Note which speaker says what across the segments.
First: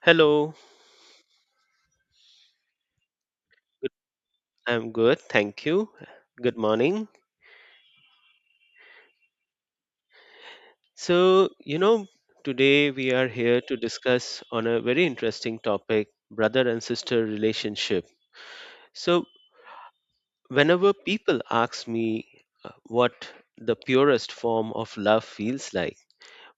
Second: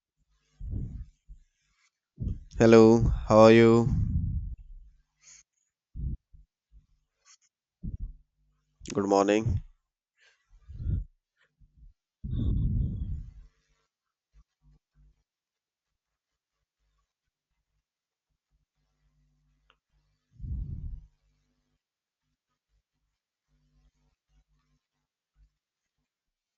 Speaker 1: Hello,
Speaker 2: Hello, how are you?
Speaker 1: good- I'm good, thank you. Good morning.
Speaker 2: Good morning.
Speaker 1: So, you know, Today we are here to discuss on a very interesting topic, brother and sister relationship. So, whenever people ask me what the purest form of love feels like,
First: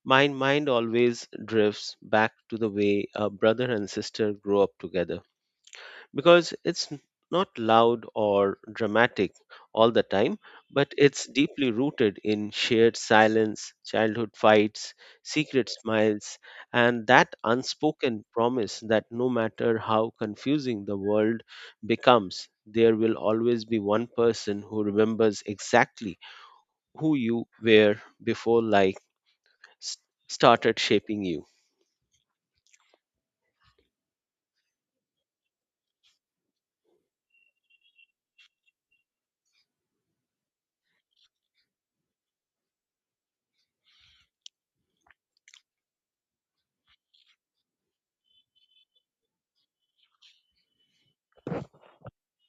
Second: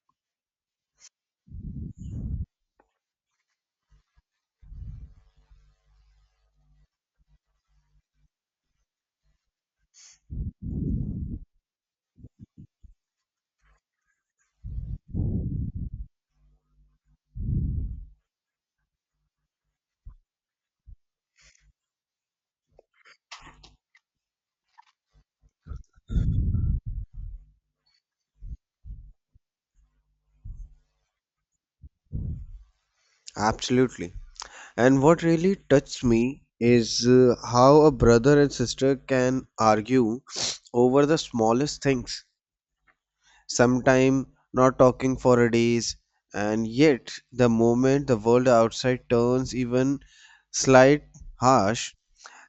Speaker 1: my mind always drifts back to the way a brother and sister grow up together. Because it's n- not loud or dramatic all the time, but it's deeply rooted in shared silence, childhood fights, secret smiles, and that unspoken promise that no matter how confusing the world becomes, there will always be one person who remembers exactly who you were before life s- started shaping you.
Speaker 2: Absolutely. And what really touched me is how a brother and sister can argue over the smallest things, sometime not talking for a days, and yet the moment the world outside turns even slight harsh,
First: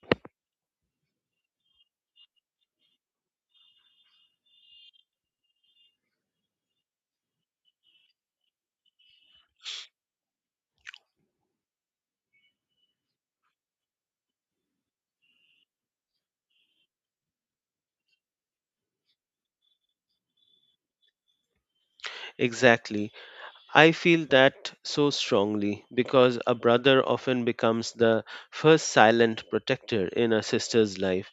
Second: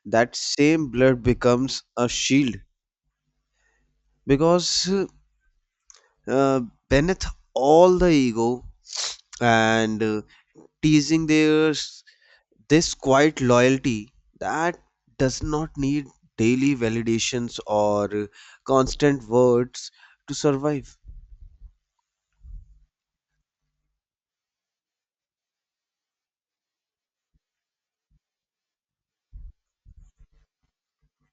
Speaker 2: that same blood becomes a shield because uh, beneath all the ego and teasing theirs this quiet loyalty that does not need daily validations or constant words to survive.
Speaker 1: Exactly. I feel that so strongly because a brother often becomes the first silent protector in a sister's life,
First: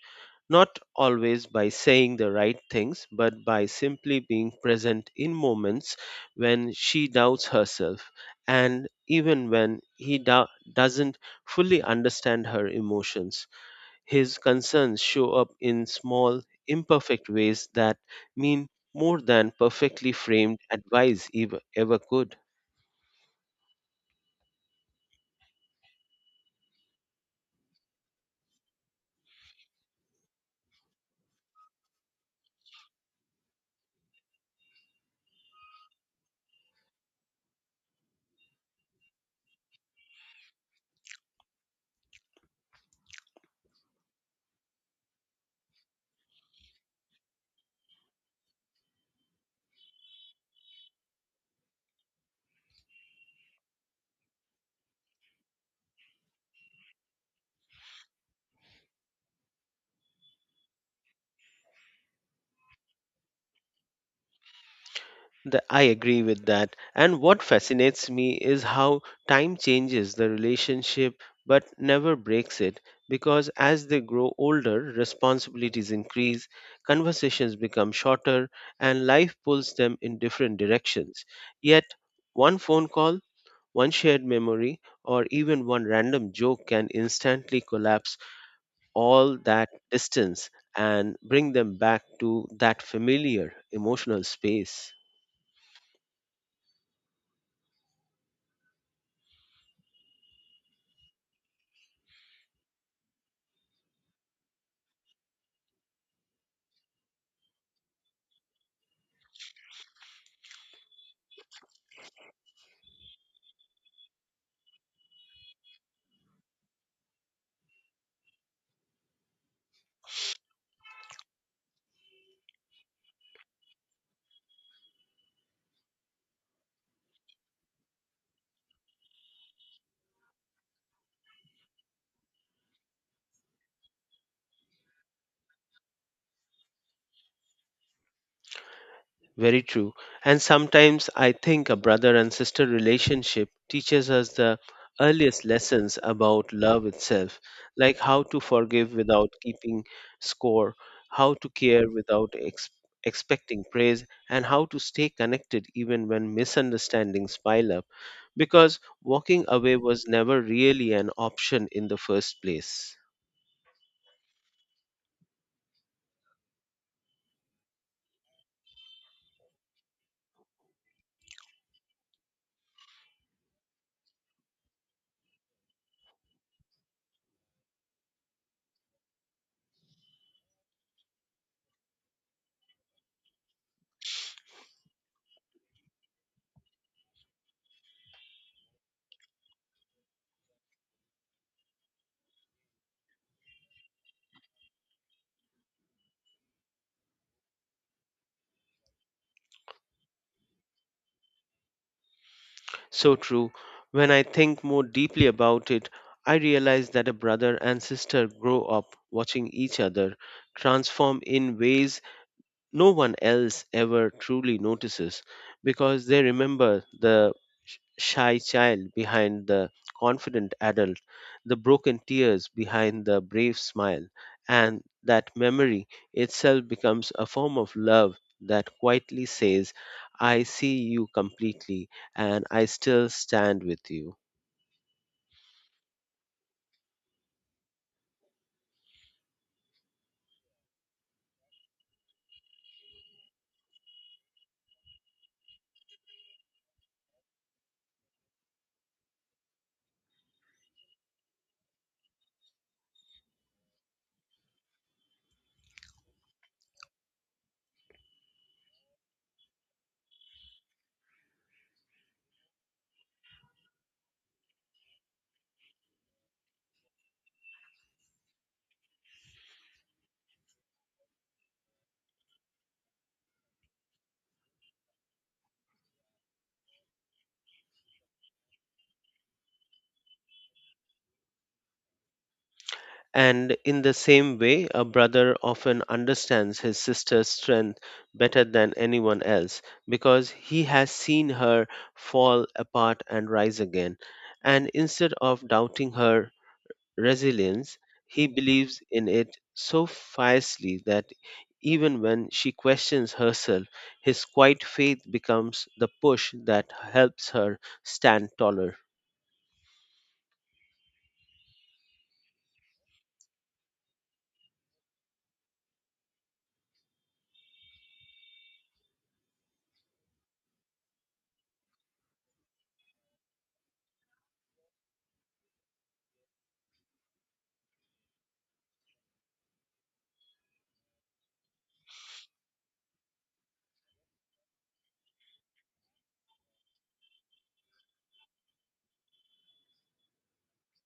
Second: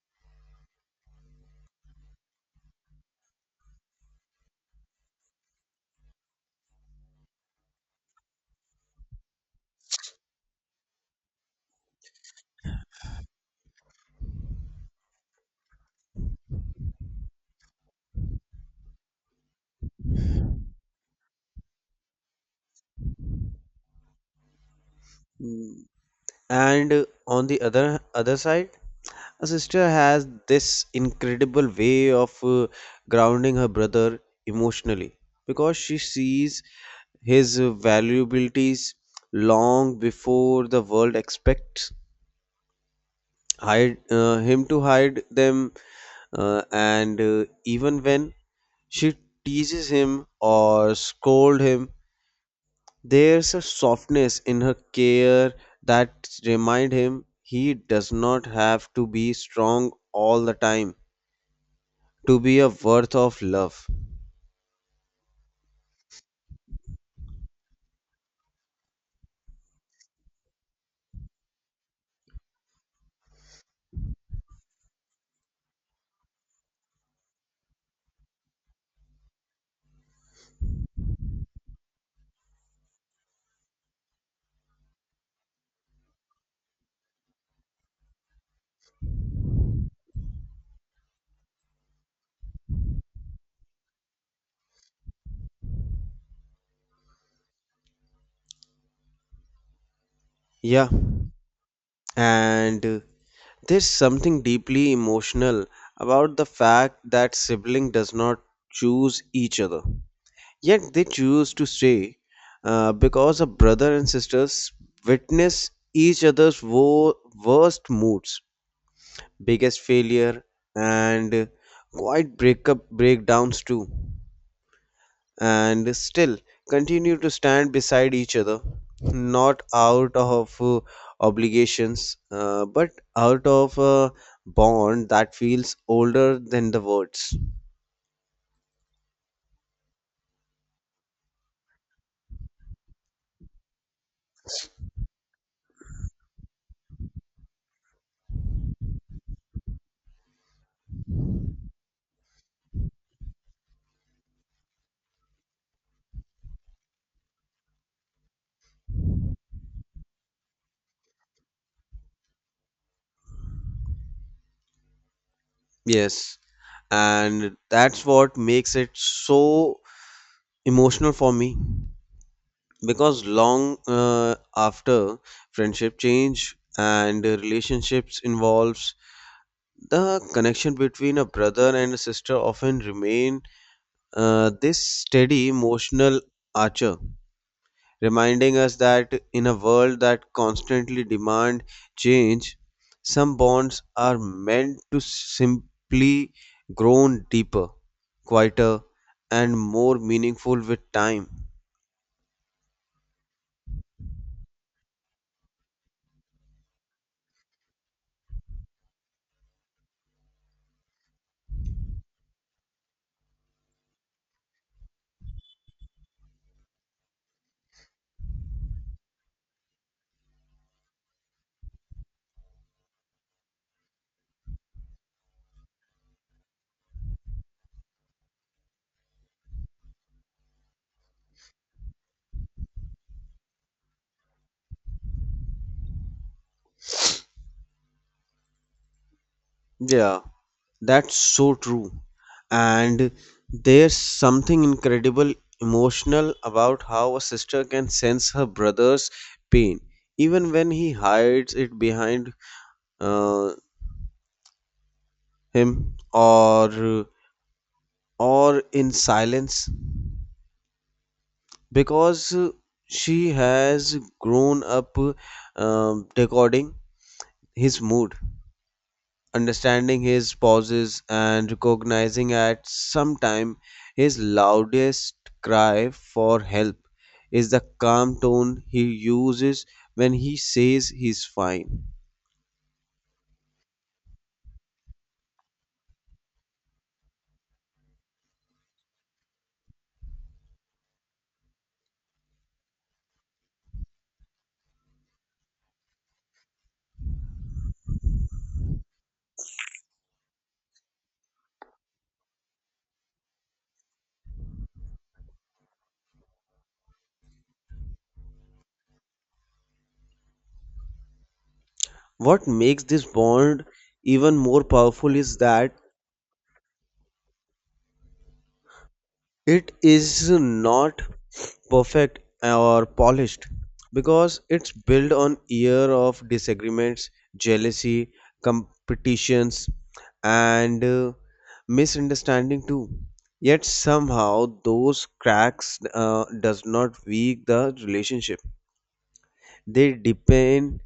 Speaker 1: not always by saying the right things, but by simply being present in moments when she doubts herself and even when he doesn't fully understand her emotions. His concerns show up in small, imperfect ways that mean more than perfectly framed advice ever could.
Speaker 2: Mm. And on the other side, a sister has this incredible way of grounding her brother emotionally because she sees his valuabilities long before the world expects hide him to hide them and even when she teases him or scolds him. There's a softness in her care that remind him he does not have to be strong all the time to be a worth of love.
Speaker 1: I agree with that. And what fascinates me is how time changes the relationship but never breaks it because as they grow older, responsibilities increase, conversations become shorter, and life pulls them in different directions. Yet, one phone call, one shared memory, or even one random joke can instantly collapse all that distance and bring them back to that familiar emotional space.
Speaker 2: Yeah, and there's something deeply emotional about the fact that sibling does not choose each other. Yet they choose to stay because a brother and sisters witness each other's worst moods, biggest failure, and quite breakup breakdowns too, and still continue to stand beside each other not out of obligations, but out of a bond that feels older than the words.
Speaker 1: Very true. And sometimes I think a brother and sister relationship teaches us the earliest lessons about love itself, like how to forgive without keeping score, how to care without expecting praise, and how to stay connected even when misunderstandings pile up, because walking away was never really an option in the first place.
Speaker 2: Yes, and that's what makes it so emotional for me because long after friendship change and relationships involves, the connection between a brother and a sister often remain this steady emotional archer, reminding us that in a world that constantly demand change, some bonds are meant to simply grow deeper, quieter, and more meaningful with time.
Speaker 1: So true. When I think more deeply about it, I realize that a brother and sister grow up watching each other transform in ways no one else ever truly notices because they remember the shy child behind the confident adult, the broken tears behind the brave smile, and that memory itself becomes a form of love that quietly says, I see you completely and I still stand with you.
Speaker 2: Yeah. That's so true. And there's something incredible emotional about how a sister can sense her brother's pain, even when he hides it behind uh, him or in silence, because she has grown up decoding his mood, understanding his pauses and recognizing at some time his loudest cry for help is the calm tone he uses when he says he's fine.
Speaker 1: And in the same way, a brother often understands his sister's strength better than anyone else because he has seen her fall apart and rise again. And instead of doubting her resilience, he believes in it so fiercely that even when she questions herself, his quiet faith becomes the push that helps her stand taller.
Speaker 2: What makes this bond even more powerful is that it is not perfect or polished because it's built on year of disagreements, jealousy, competitions, and misunderstanding too. Yet somehow those cracks does not weak the relationship, they deepen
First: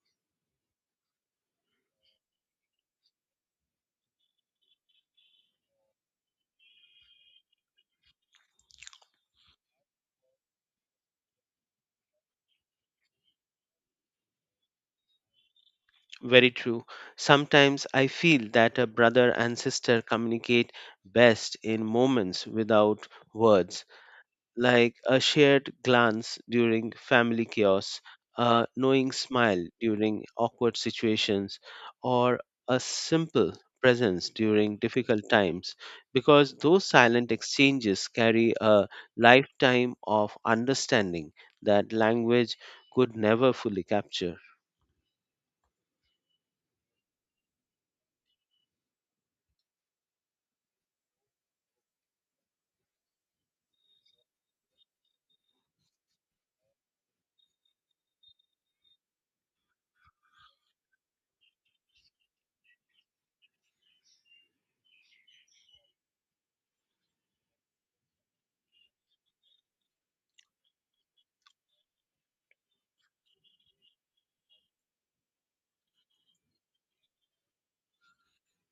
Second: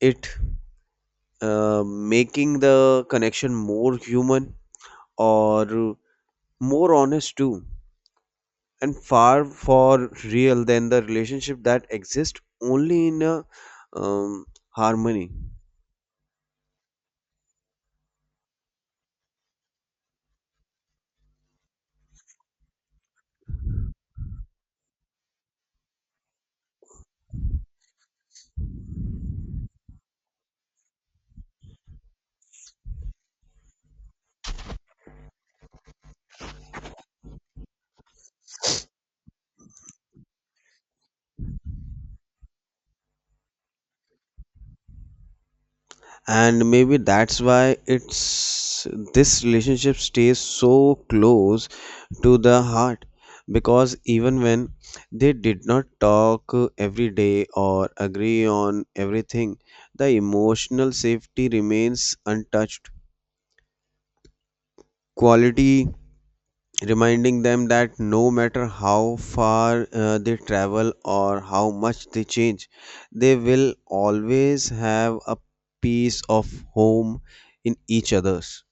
Speaker 2: it, making the connection more human or more honest too, and far for real than the relationship that exist only in a harmony.
Speaker 1: Very true. Sometimes I feel that a brother and sister communicate best in moments without words, like a shared glance during family chaos, a knowing smile during awkward situations, or a simple presence during difficult times, because those silent exchanges carry a lifetime of understanding that language could never fully capture.
Speaker 2: And maybe that's why it's this relationship stays so close to the heart, because even when they did not talk every day or agree on everything, the emotional safety remains untouched quality, reminding them that no matter how far they travel or how much they change, they will always have a piece of home in each other's.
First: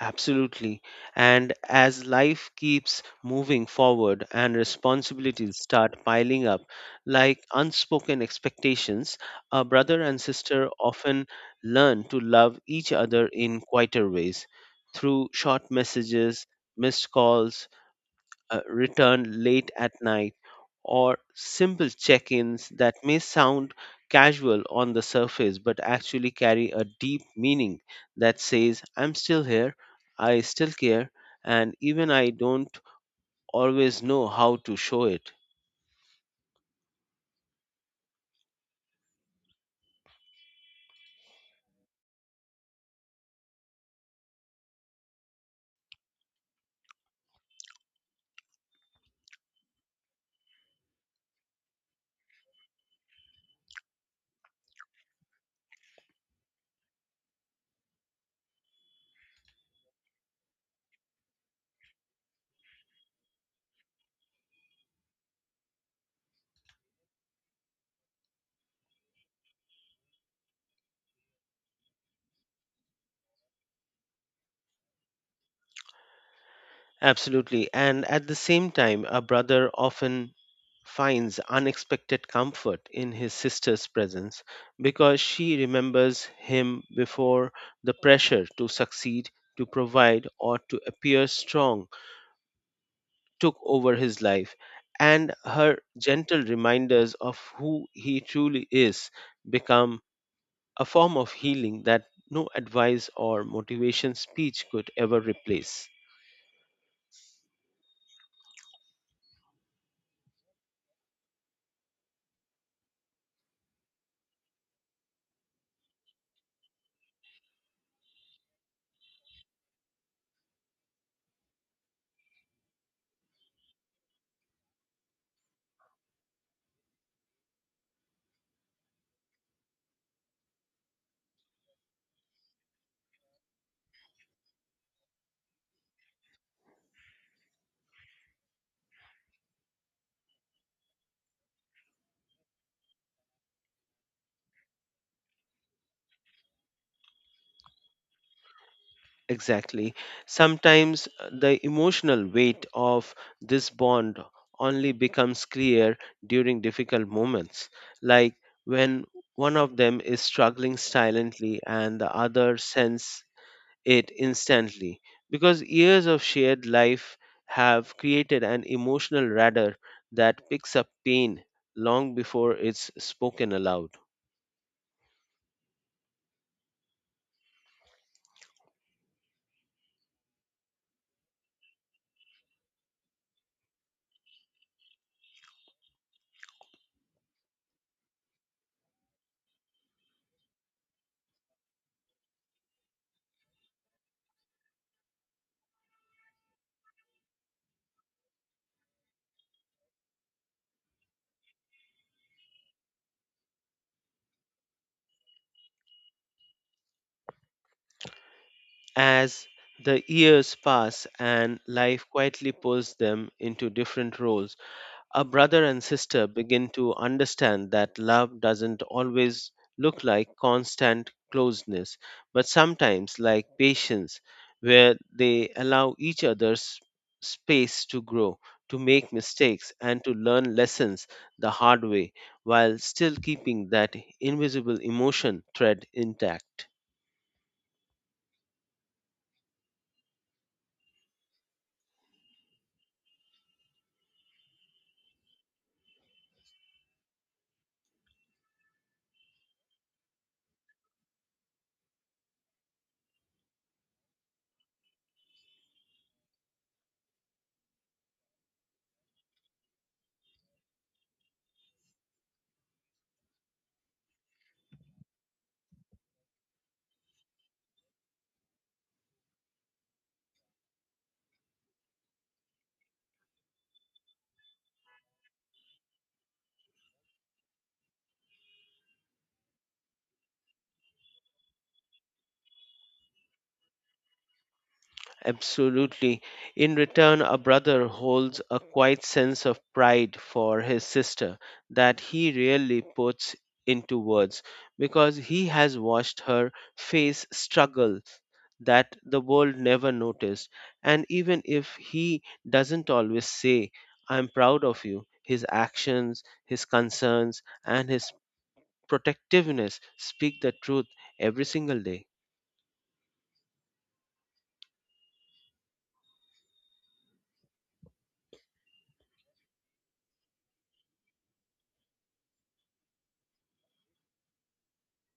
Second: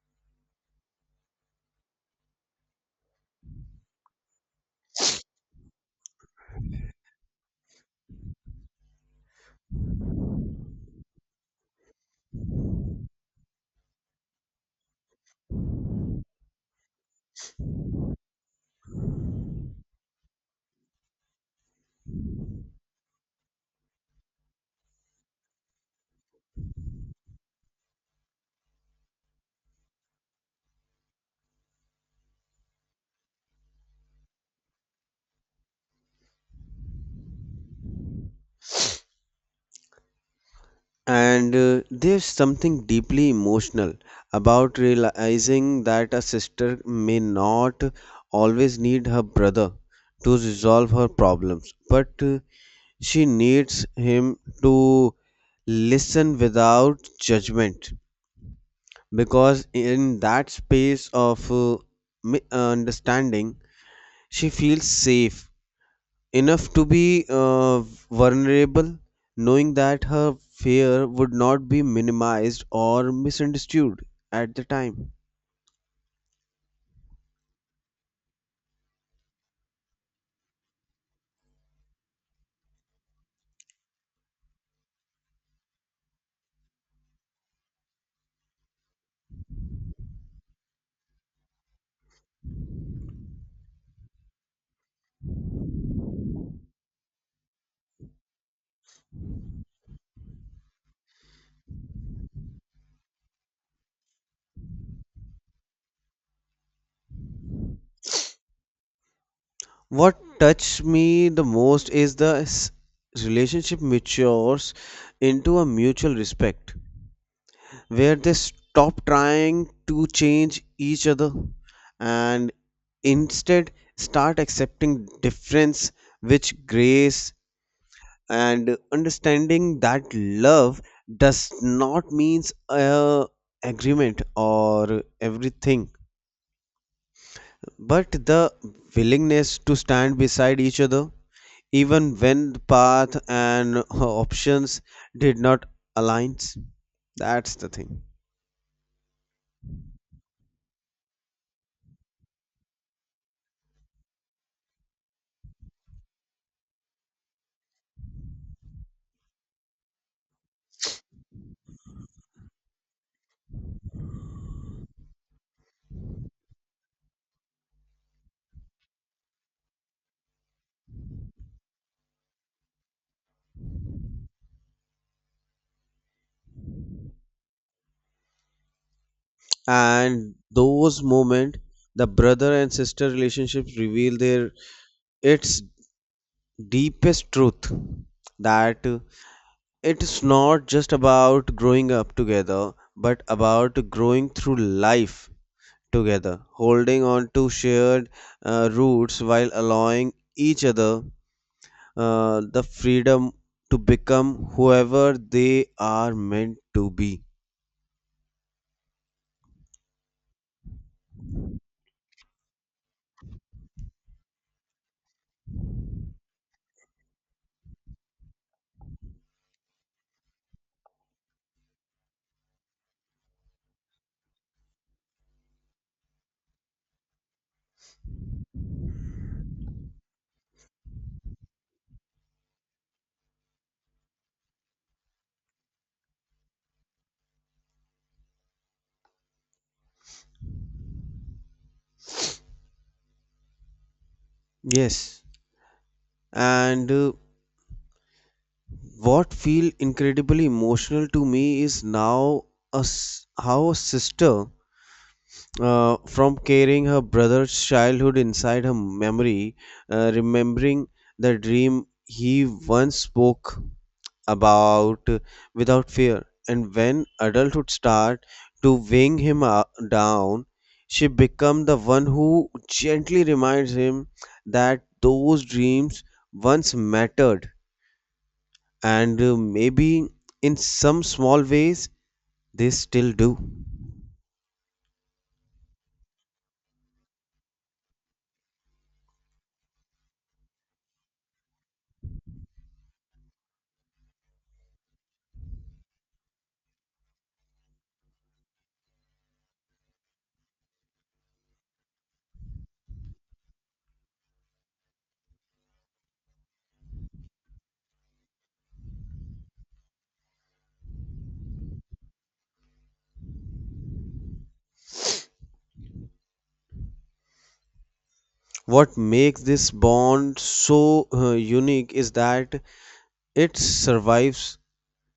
Speaker 1: Absolutely. And as life keeps moving forward and responsibilities start piling up, like unspoken expectations, a brother and sister often learn to love each other in quieter ways through short messages, missed calls, return late at night, or simple check ins that may sound casual on the surface but actually carry a deep meaning that says, I'm still here, I still care, and even I don't always know how to show it.
Speaker 2: And there's something deeply emotional about realizing that a sister may not always need her brother to resolve her problems, but she needs him to listen without judgment, because in that space of understanding she feels safe enough to be vulnerable, knowing that her fear would not be minimized or misunderstood at the time.
Speaker 1: Absolutely. And at the same time, a brother often finds unexpected comfort in his sister's presence because she remembers him before the pressure to succeed, to provide, or to appear strong took over his life. And her gentle reminders of who he truly is become a form of healing that no advice or motivation speech could ever replace.
Speaker 2: What touched me the most is relationship matures into a mutual respect where they stop trying to change each other and instead start accepting difference with grace, and understanding that love does not means a agreement or everything but the willingness to stand beside each other even when the path and options did not align. That's the thing.
Speaker 1: Exactly. Sometimes the emotional weight of this bond only becomes clear during difficult moments, like when one of them is struggling silently and the other senses it instantly, because years of shared life have created an emotional radar that picks up pain long before it's spoken aloud.
Speaker 2: And those moments the brother and sister relationships reveal their its deepest truth, that it's not just about growing up together but about growing through life together, holding on to shared roots while allowing each other the freedom to become whoever they are meant to be.
Speaker 1: As the years pass and life quietly pulls them into different roles, a brother and sister begin to understand that love doesn't always look like constant closeness, but sometimes like patience, where they allow each other's space to grow, to make mistakes, and to learn lessons the hard way, while still keeping that invisible emotion thread intact.
Speaker 2: Yes, and what feel incredibly emotional to me is now a s how a sister, from carrying her brother's childhood inside her memory, remembering the dream he once spoke about without fear, and when adulthood start to weighing him down, she become the one who gently reminds him that those dreams once mattered, and maybe in some small ways they still do.
Speaker 1: Absolutely. In return, a brother holds a quiet sense of pride for his sister that he rarely puts into words because he has watched her face struggle that the world never noticed. And even if he doesn't always say, I'm proud of you, his actions, his concerns, and his protectiveness speak the truth every single day.
Speaker 2: What makes this bond so unique is that it survives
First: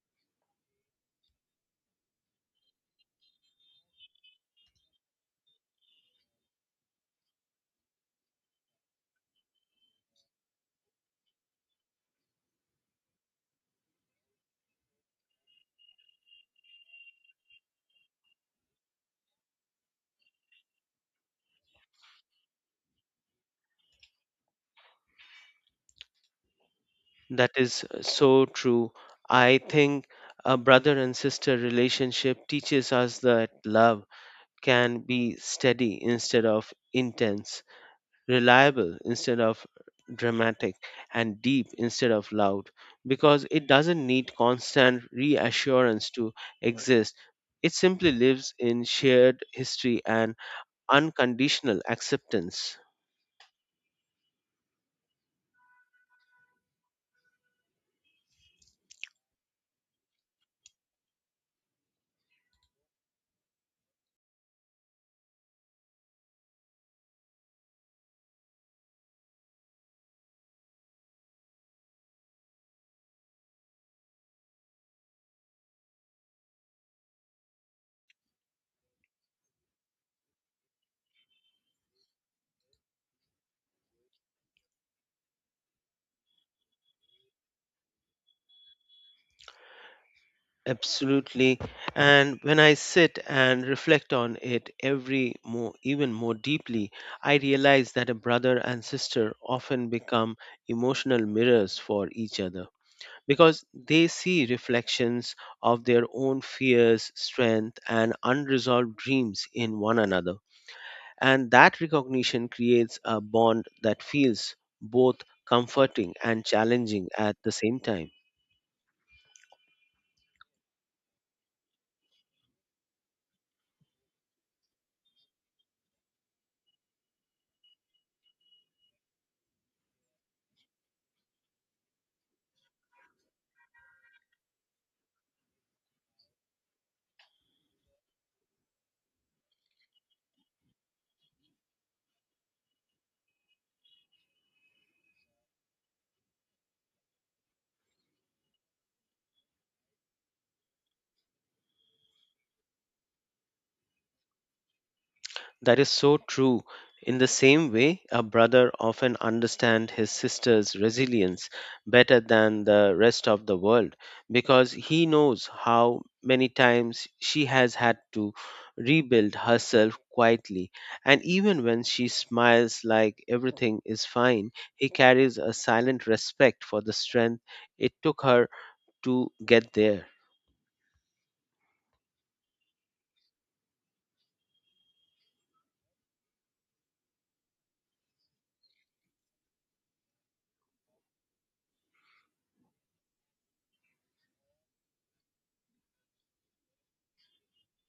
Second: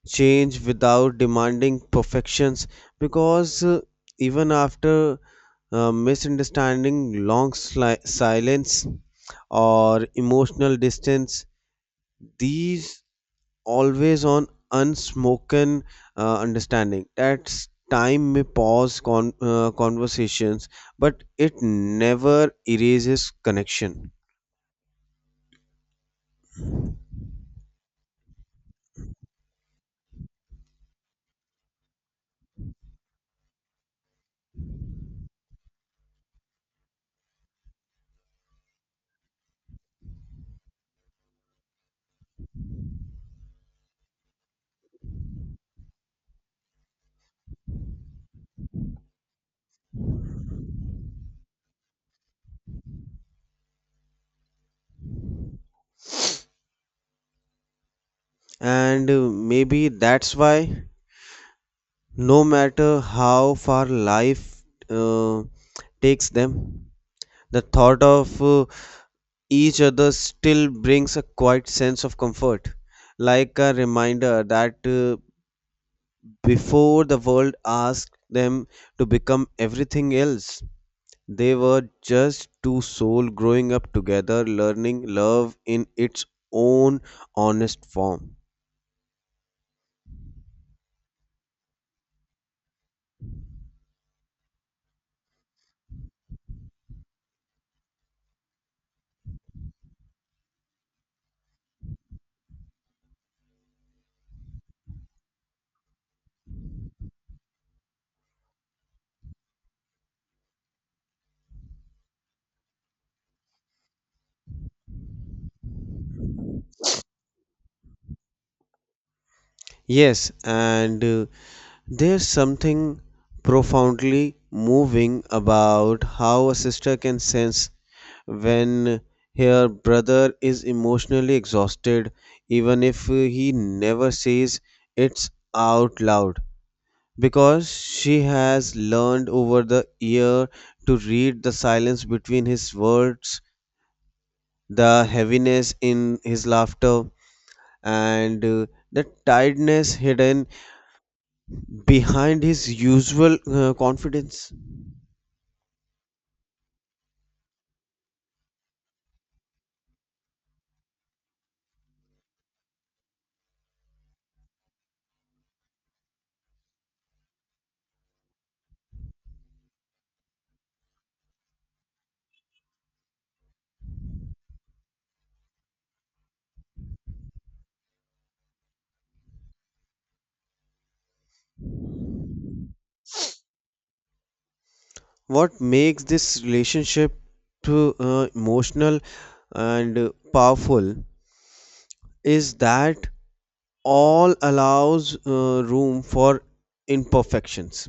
Speaker 2: change without demanding perfections, because even after misunderstanding, silence, or emotional distance, these always on unspoken understanding. That time may pause conversations, but it never erases connection.
Speaker 1: That is so true. I think a brother and sister relationship teaches us that love can be steady instead of intense, reliable instead of dramatic, and deep instead of loud, because it doesn't need constant reassurance to exist. It simply lives in shared history and unconditional acceptance.
Speaker 2: And maybe that's why, no matter how far life uh, takes them, the thought of each other still brings a quiet sense of comfort, like a reminder that before the world asked them to become everything else, they were just two souls growing up together, learning love in its own honest form.
Speaker 1: Absolutely. And when I sit and reflect on it even more deeply, I realize that a brother and sister often become emotional mirrors for each other because they see reflections of their own fears, strength, and unresolved dreams in one another. And that recognition creates a bond that feels both comforting and challenging at the same time.
Speaker 2: Yes, and there's something profoundly moving about how a sister can sense when her brother is emotionally exhausted, even if he never says it out loud, because she has learned over the year to read the silence between his words, the heaviness in his laughter, and the tiredness hidden behind his usual confidence.
Speaker 1: That is so true. In the same way, a brother often understands his sister's resilience better than the rest of the world because he knows how many times she has had to rebuild herself quietly. And even when she smiles like everything is fine, he carries a silent respect for the strength it took her to get there.
Speaker 2: What makes this relationship to emotional and powerful is that all allows room for imperfections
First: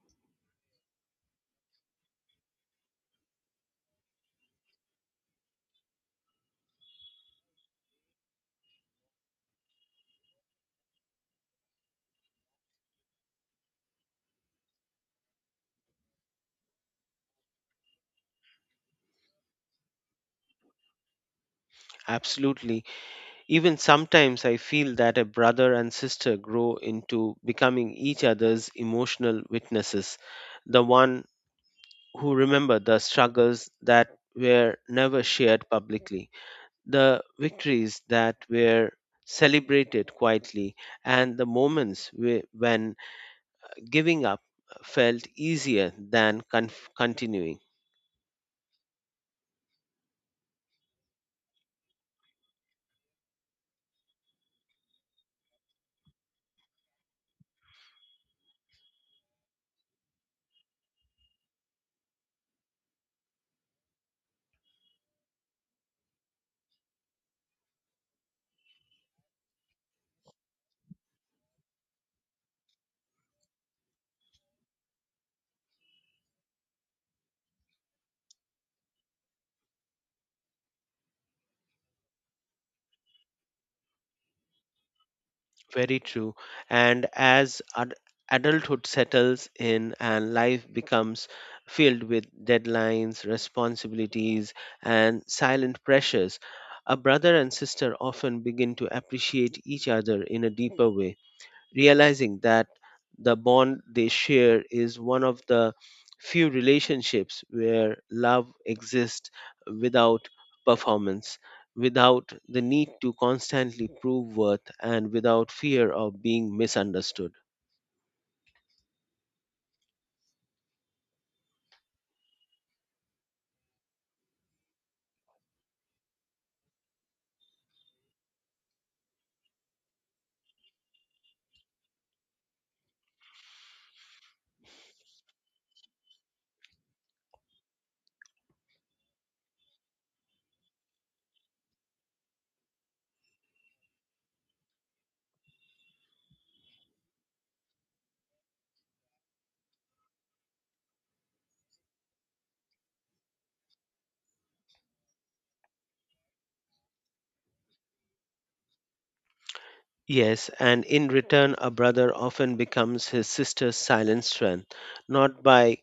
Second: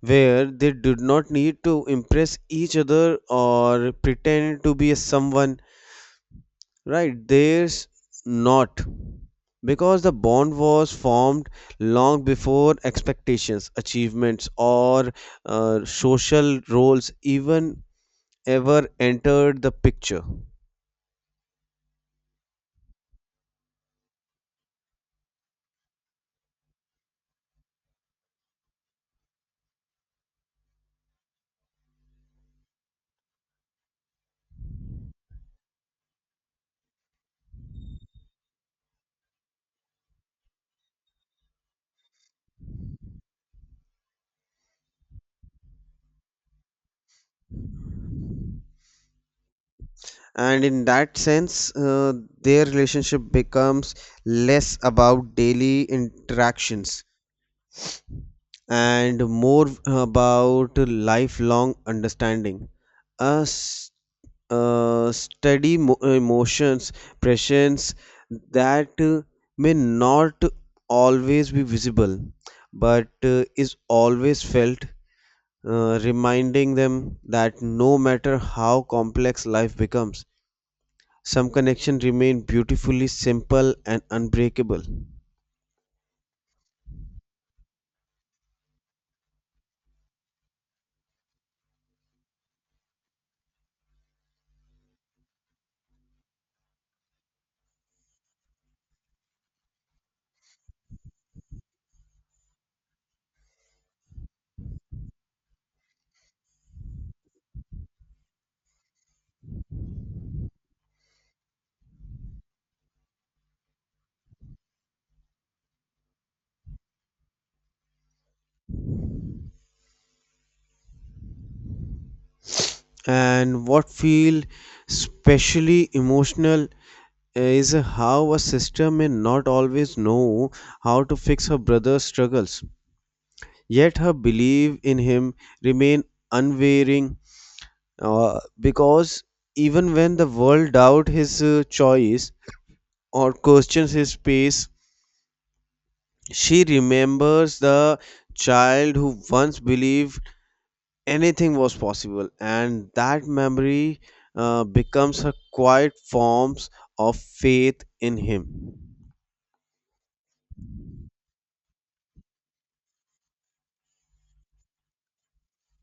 Speaker 2: where they did not need to impress each other or pretend to be a someone right there's not, because the bond was formed long before expectations, achievements, or social roles even ever entered the picture.
Speaker 1: Absolutely. Even sometimes I feel that a brother and sister grow into becoming each other's emotional witnesses, the one who remember the struggles that were never shared publicly, the victories that were celebrated quietly, and the moments when giving up felt easier than continuing.
Speaker 2: And in that sense their relationship becomes less about daily interactions and more about lifelong understanding. A steady emotions, pressures that may not always be visible, but is always felt, reminding them that no matter how complex life becomes, some connections remain beautifully simple and unbreakable.
Speaker 1: Very true. And as adulthood settles in and life becomes filled with deadlines, responsibilities, and silent pressures, a brother and sister often begin to appreciate each other in a deeper way realizing that the bond they share is one of the few relationships where love exists without performance, without the need to constantly prove worth, and without fear of being misunderstood.
Speaker 2: And what feel especially emotional is how a sister may not always know how to fix her brother's struggles, yet her belief in him remain unwavering, because even when the world doubt his choice or questions his pace, she remembers the child who once believed anything was possible, and that memory becomes her quiet forms of faith in him.
Speaker 1: Yes, and in return, a brother often becomes his sister's silent strength, not by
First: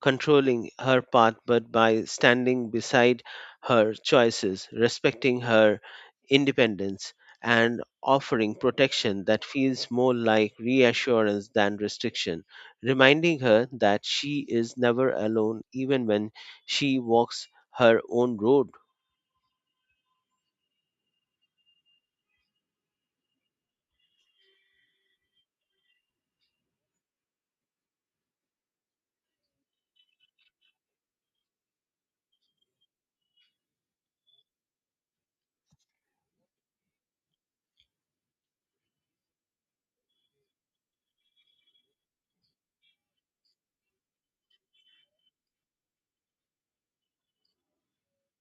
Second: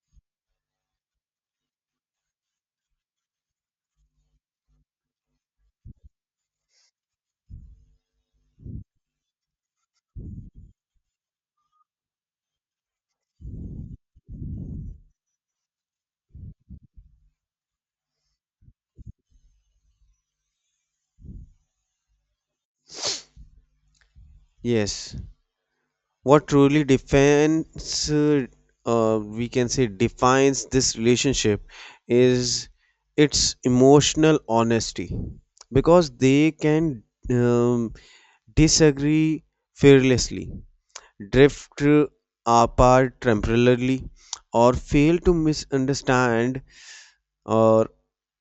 Speaker 1: controlling her path, but by standing beside her choices, respecting her independence, and offering protection that feels more like reassurance than restriction, reminding her that she is never alone even when she walks her own road.
Speaker 2: Yes. What truly defines, we can say defines this relationship, is its emotional honesty, because they can um, disagree fearlessly, drift apart temporarily, or fail to misunderstand or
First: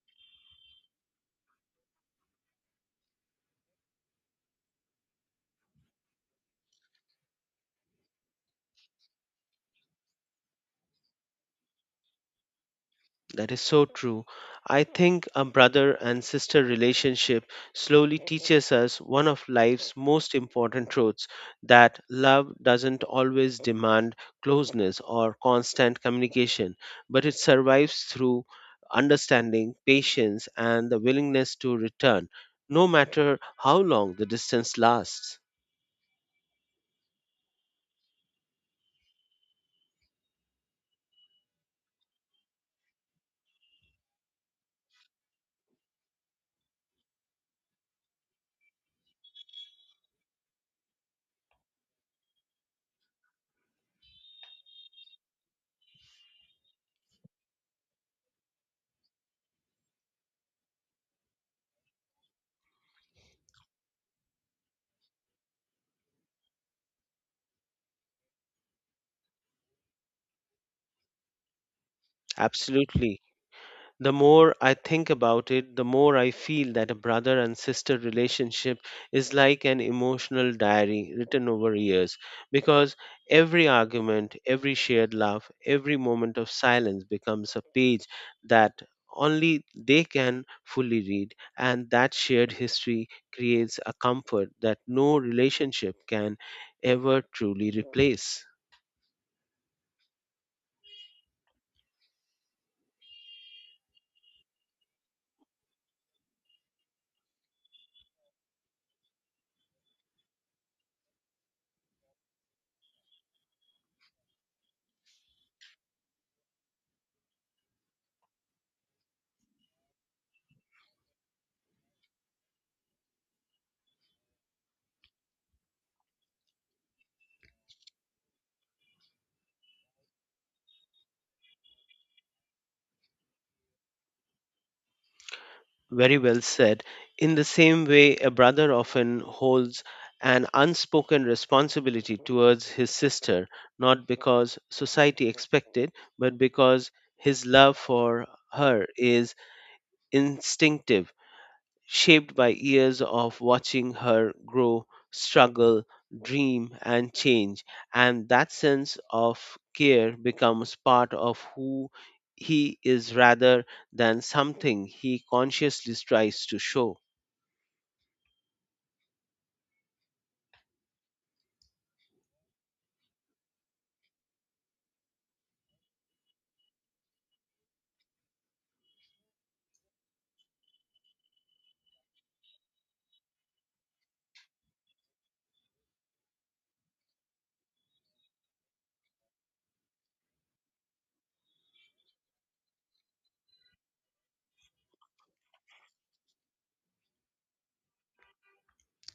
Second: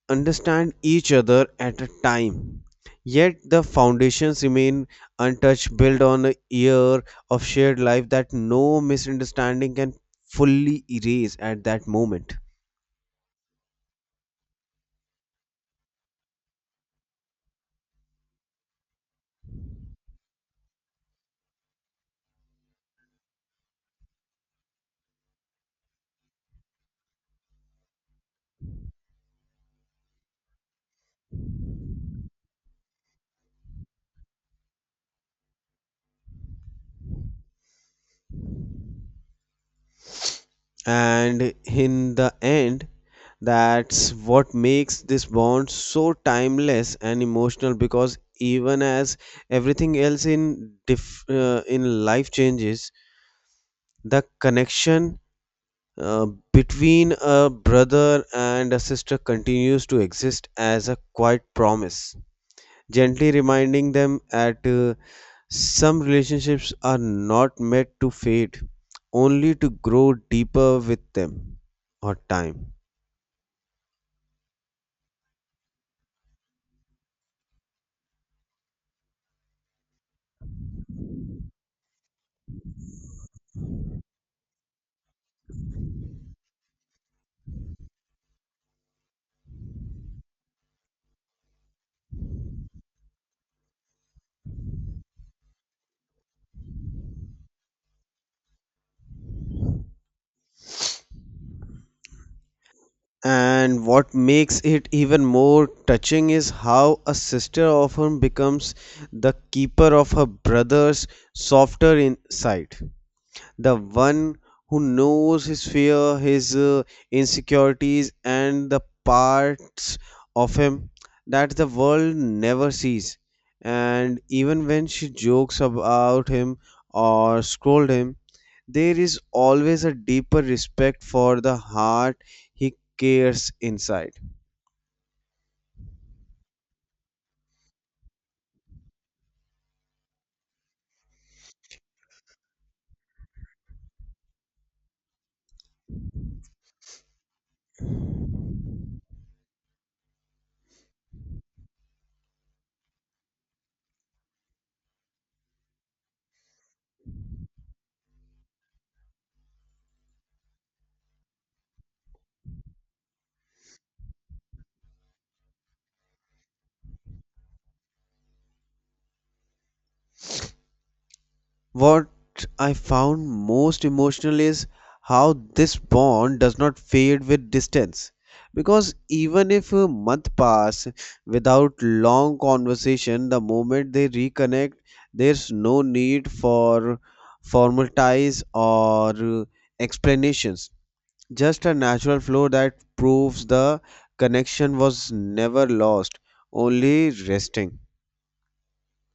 Speaker 2: understand each other at a time. Yet the foundations remain untouched, built on a year of shared life that no misunderstanding can fully erase at that moment.
Speaker 1: That is so true. I think a brother and sister relationship slowly teaches us one of life's most important truths that love doesn't always demand closeness or constant communication, but it survives through understanding, patience, and the willingness to return, no matter how long the distance lasts.
Speaker 2: And in the end, that's what makes this bond so timeless and emotional, because even as everything else in life changes, the connection uh, between a brother and a sister continues to exist as a quiet promise, gently reminding them that some relationships are not meant to fade, only to grow deeper with them or time.
Speaker 1: Absolutely. The more I think about it, the more I feel that a brother and sister relationship is like an emotional diary written over years because every argument, every shared laugh, every moment of silence becomes a page that only they can fully read, and that shared history creates a comfort that no relationship can ever truly replace.
Speaker 2: And what makes it even more touching is how a sister often becomes the keeper of her brother's softer insight, the one who knows his fear, his insecurities, and the parts of him that the world never sees. And even when she jokes about him or scold him, there is always a deeper respect for the heart he cares inside.
Speaker 1: Very well said. In the same way, a brother often holds an unspoken responsibility towards his sister, not because society expected, but because his love for her is instinctive shaped by years of watching her grow, struggle, dream, and change. And that sense of care becomes part of who he is rather than something he consciously tries to show.
Speaker 2: What I found most emotional is how this bond does not fade with distance, because even if a month pass without long conversation, the moment they reconnect, there's no need for formal ties or explanations. Just a natural flow that proves the connection was never lost, only resting.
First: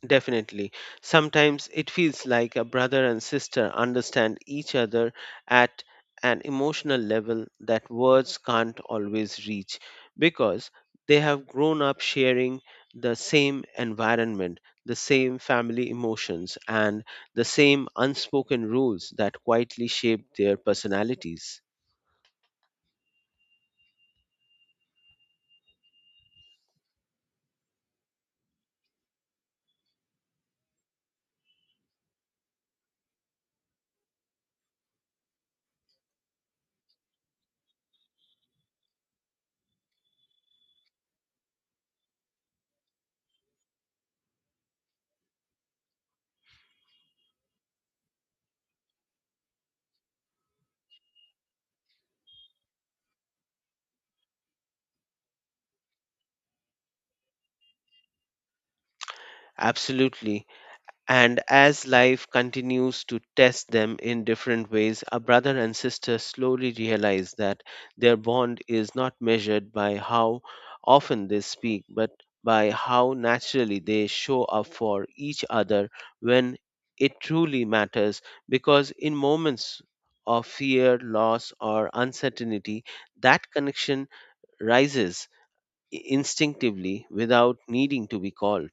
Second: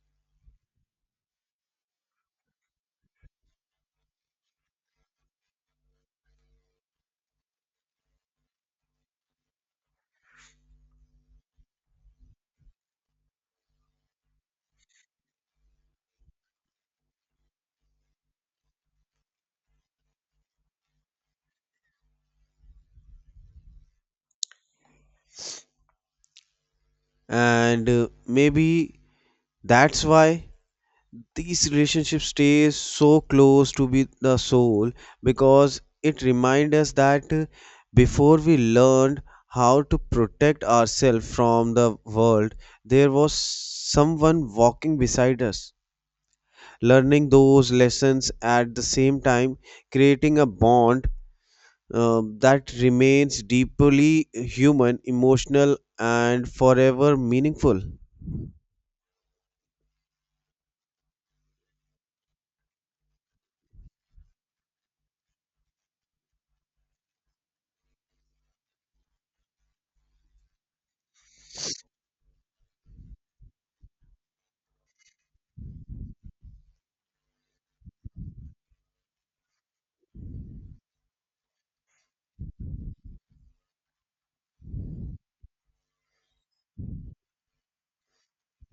Speaker 1: Definitely. Sometimes it feels like a brother and sister understand each other at an emotional level that words can't always reach because they have grown up sharing the same environment, the same family emotions, and the same unspoken rules that quietly shape their personalities.
Speaker 2: And maybe that's why these relationships stay so close to be the soul, because it reminds us that before we learned how to protect ourselves from the world, there was someone walking beside us learning those lessons at the same time, creating a bond that remains deeply human, emotional, and forever meaningful.
Speaker 1: Absolutely. And as life continues to test them in different ways, a brother and sister slowly realize that their bond is not measured by how often they speak, but by how naturally they show up for each other when it truly matters. Because in moments of fear, loss, or uncertainty, that connection rises instinctively without needing to be called.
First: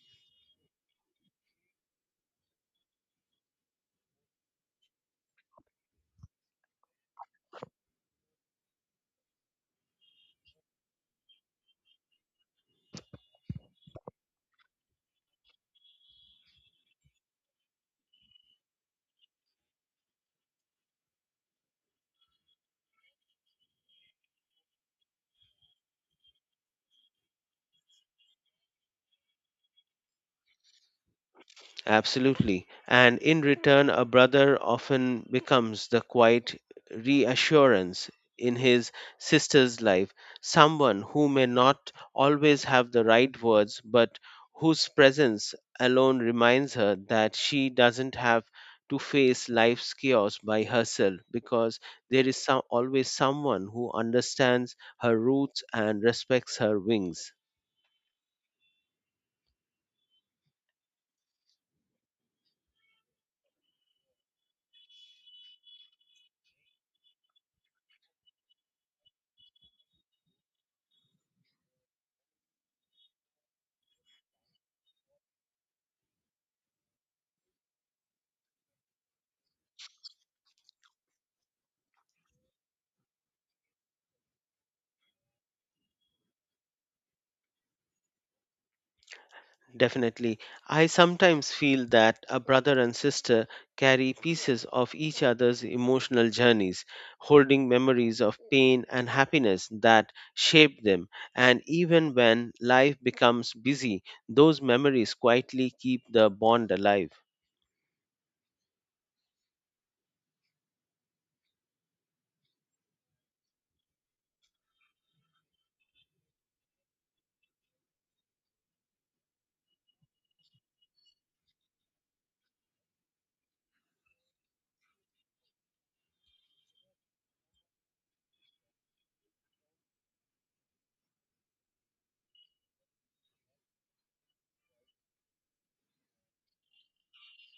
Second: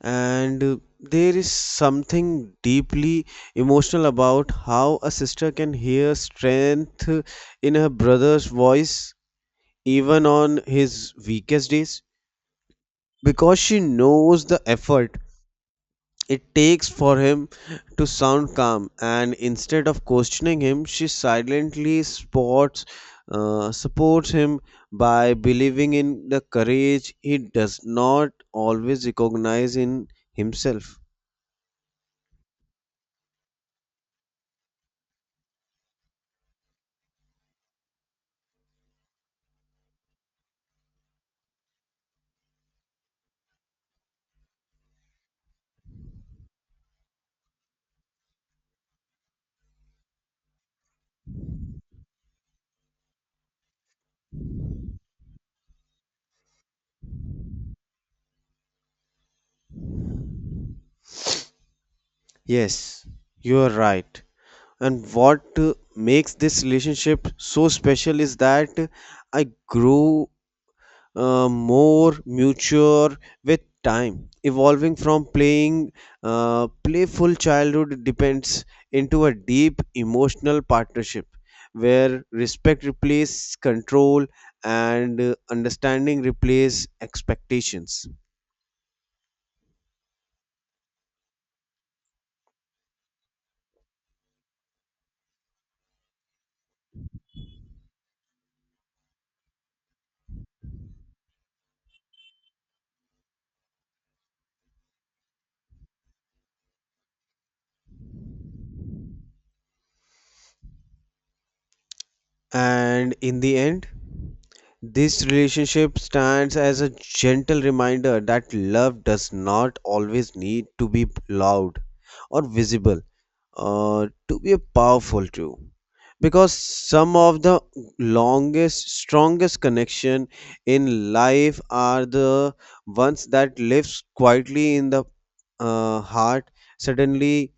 Speaker 2: And there is something deeply emotional about how a sister can hear strength in her brother's voice even on his weakest days, because she knows the effort it takes for him to sound calm, and instead of questioning him she silently sports supports him by believing in the courage he does not always recognize in himself.
Speaker 1: Absolutely. And in return, a brother often becomes the quiet reassurance in his sister's life, someone who may not always have the right words, but whose presence alone reminds her that she doesn't have to face life's chaos by herself because there is always someone who understands her roots and respects her wings.
Speaker 2: Yes, you are right. And what makes this relationship so special is that I grew more mature with time, evolving from playing playful childhood depends into a deep emotional partnership where respect replaces control, and understanding replaces expectations.
Speaker 1: Definitely. I sometimes feel that a brother and sister carry pieces of each other's emotional journeys, holding memories of pain and happiness that shaped them. And even when life becomes busy, those memories quietly keep the bond alive.
Speaker 2: And in the end, this relationship stands as a gentle reminder that love does not always need to be loud or visible to be powerful too. Because some of the longest, strongest connection in life are the ones that lives quietly in the heart, suddenly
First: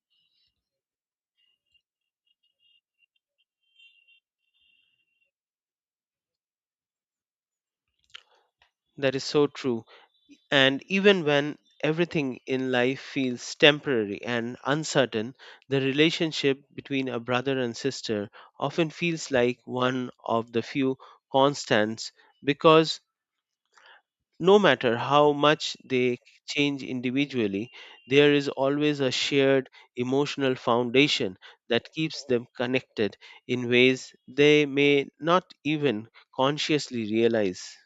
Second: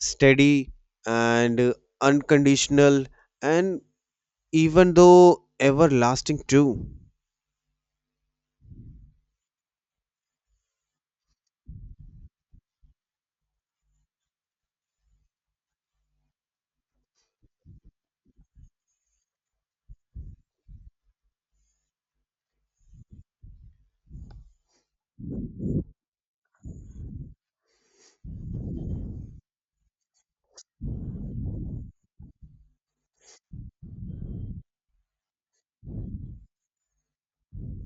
Speaker 2: steady, and unconditional, and even though everlasting too.
Speaker 1: That is so true. And even when everything in life feels temporary and uncertain, the relationship between a brother and sister often feels like one of the few constants because no matter how much they change individually, there is always a shared emotional foundation that keeps them connected in ways they may not even consciously realize.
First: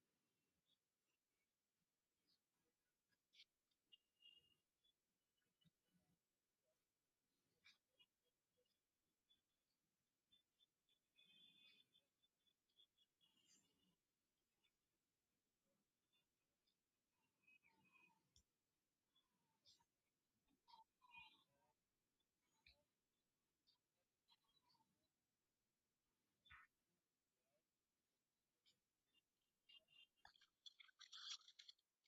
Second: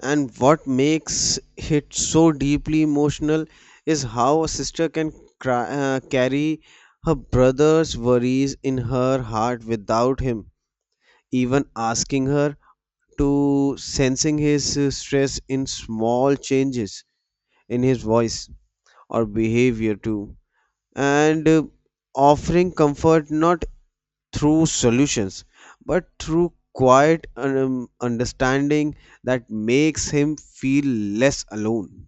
Speaker 2: And what makes it so deeply emotional is how a sister can carry her brother's worries in her heart without him even asking her to, sensing his stress in small changes in his voice or behavior too, and offering comfort not through solutions, but through quiet understanding that makes him feel less alone.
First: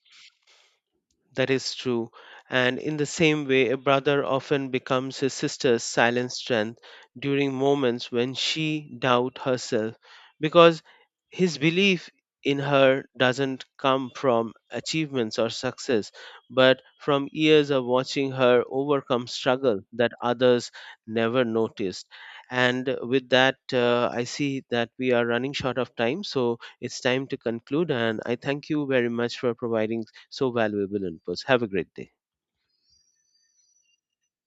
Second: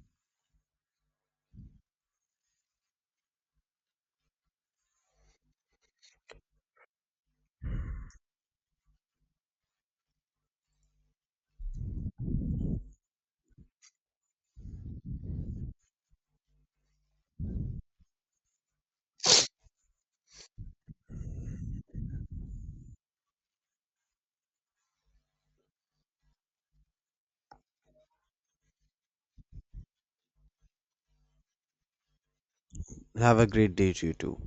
Speaker 1: That is true. And in the same way, a brother often becomes his sister's silent strength during moments when she doubts herself because his belief in her doesn't come from achievements or success, but from years of watching her overcome struggle that others never noticed. And with that, I see that we are running short of time, so it's time to conclude. And I thank you very much for providing so valuable inputs. Have a great day.
Speaker 2: Have a great day to you too.